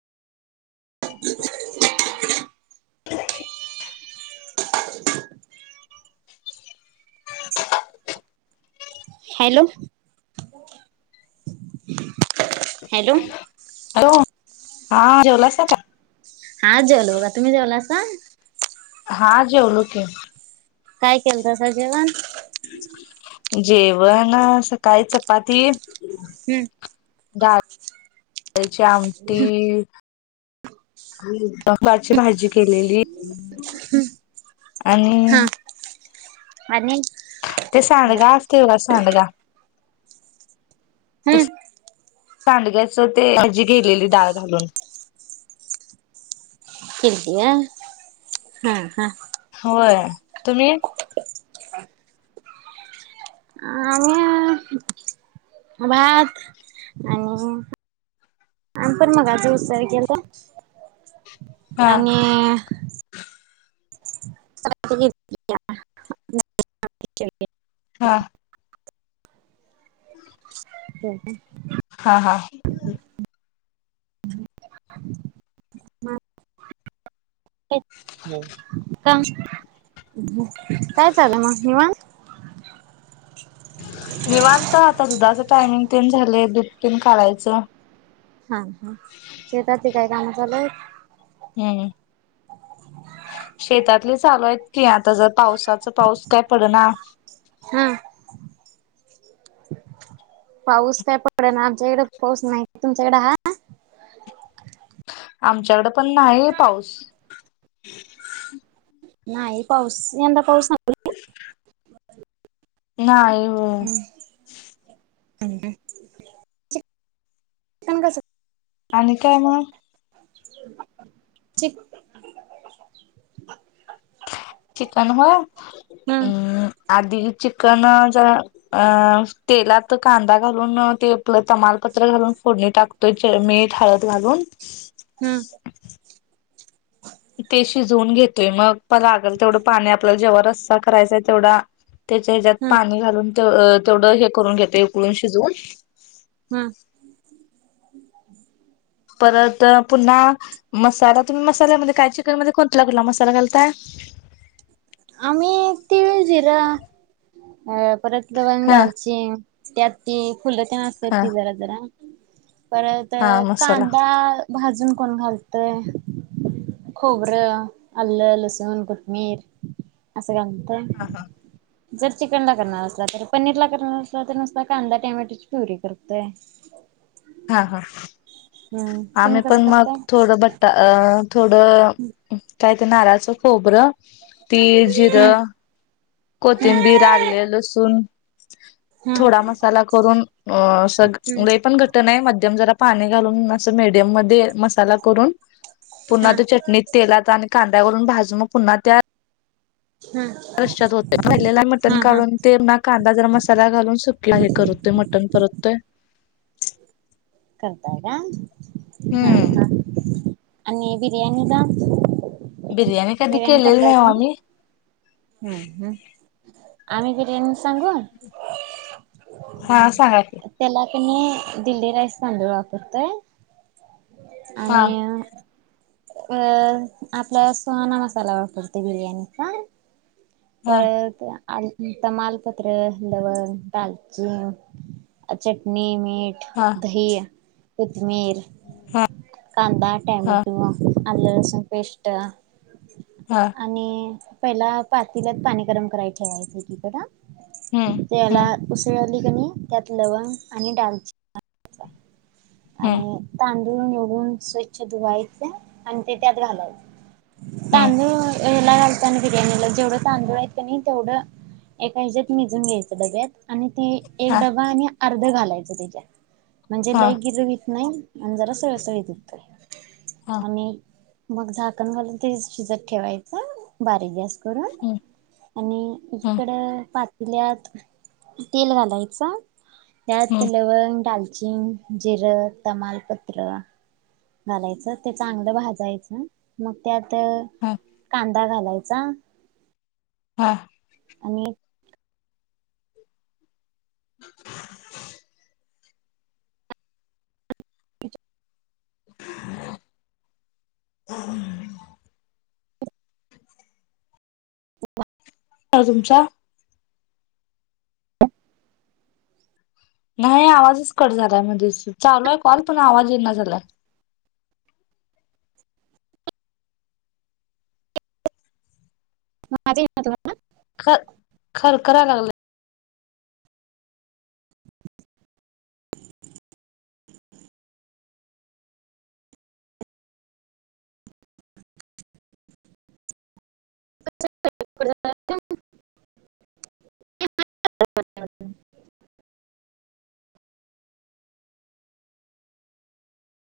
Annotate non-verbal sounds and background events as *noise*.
*inaudible* *inaudible* *inaudible* Hello hello hello हा जवलासा का? हा जेवल बघा *inaudible* हा जेवलो की. काय केलंतसा जेवण? जेवण सकाळी चपाती हम्म दाहात त्याची आमटी तची भाजी केलेली. आणि हा आणि ते सांडगा असतय बघा सांडगा हम्म सांडग्याच ते भजी केेलेली डाळ घालून फिरतीया हा, हा होय तुम्ही आमी भात आणि आम पण मगाशी उसळ केलतो हा आणि *inaudible* *inaudible* हा हो ग हा, हा ह हो का काय चालं मग निवांत निवांत आता दुधाचं टायमिंग न झाले दूध तेन काढायचं हा, हा शेताची काय काम चालू आहेत हम्म शेतातले चालू आहेत की आत आता जर पावसाचा पाऊस काय पडना हा पाऊस काय पडना आमच्याकडे पाऊस नाही तुमच्याकडे हाय आमच्याकडे पण नाही पाऊस *inaudible* नाही पाऊस यंदा पाऊस नाही ह नाही हम्म अ पण कसं आणि काय मग च चिकन होय हम्म आधी चिकन तेलात कांदा घालून ते आपलं तमालपत्र घालून फोडणी टाकत तर मीठ हळद घालून हम्म ते शिजवून घेतोय मग प लागल तेवढं पाणी आपल्याला जेव्हा रस्सा करायचाय तेवढा त्याच्या ह्याच्यात हम्म पाणी घालून तेवढं हे करून घेत उकळून शिजून ह परत पुन्हा मसाला तुम्ही मसाल्यामध्ये काय चिकन मध्ये कोणता मसाला घालताय. आम्ही तिळ जिरं अ परत लवंग हा दालचिन त्यात ते फुलं ते न असत्यात हा की जरा जरा. परत हा मसाला कांदा भाजून कोण घालतय खोबरं आल्लं लसूण कोथमीिर अस. गता हा हा जर चिकनड करणार असला तर पनीर ला करणार तर नुसता कांदा टमॅटोची प्युरी करतय. हा हा तुम्ही आम्ही कसं पण मग करताय थोडं बट्टा अ थोडं काय ते नारळाचं खोबरं तीळ, जिरं, कोथिंबीर, आले, लसूण, थोडा हम्म मसाला करून स हम्म पण घ मम जरा पाणी घालून अस मडयम मध्ये मसाला करून पुन्हा हा त चटणीत तेलात आणि कां वून भाजू मग पुन्हा त्या हा रश्यात होते पहिलेला हा मटण हा काढून ते ना कांदा जर मसाला घालून सुकला हे करतते मटण परततेोय. त का हा हम्म हा आणि बिर्याणी द बिर्याणी कधी केलेली नाही. आम्ही हम् हम आम्ही किती सांगू हा सांगा की त्याला क म दिल्ली राय सांज वापत. हा आणि अ आपल्या सोहाणा मसाला वापरते बिर्याणी का हा परत आ तमालपत्र लवण दालची चटणी मीठ हा दहया खमीर हा कांदा टॅमाे हा टूमा आल्या सोप इष्ट हा आणि पहि पा तिलात पाणी गरम कराय ठेवायच एकीकड. हम्म तेला हम्म उे लीणी त्यात लवंग आणि दालचिनी घालायचं. हम्म आणि तां ून निवडून स्वच्छ धुवायचे आणि ते त्यात घालायचे. हम्म तांदूळ हेला घालतना बिर्याणीला जेवढंच. तांदूळ आहेत क नाही तेवढं एका हच्यात मिजून घ्यायचं डब्यात. आणि ती एक हा डबा आणि अर्ध घाल *unintelligible* त्याच्या म्हणजे हा ल नाही आणि जरा सळसळीत होतंय. हा आणि मग झाकण घालून ते शिजत ठेवायच बारीक गॅस करून हम्म आणि हम्म एकीकड पा तल्यात तेल घालायच. हम्म त्याल लवंग, दाल *inaudible* जिर, तमालपत्र घालायचं ते चांगलं भाजायचं मग त्यात तर हा कां ता घालायचा. हा. आणि *inaudible* *unintelligible* *inaudible* *inaudible* तुमचा नाही आवाजच कट झालाय मध्ये चालू आहे कॉल पण आवाज येना झालाय. म माझ येईना तुम्हाला ख खरखराय लागलय. *inaudible*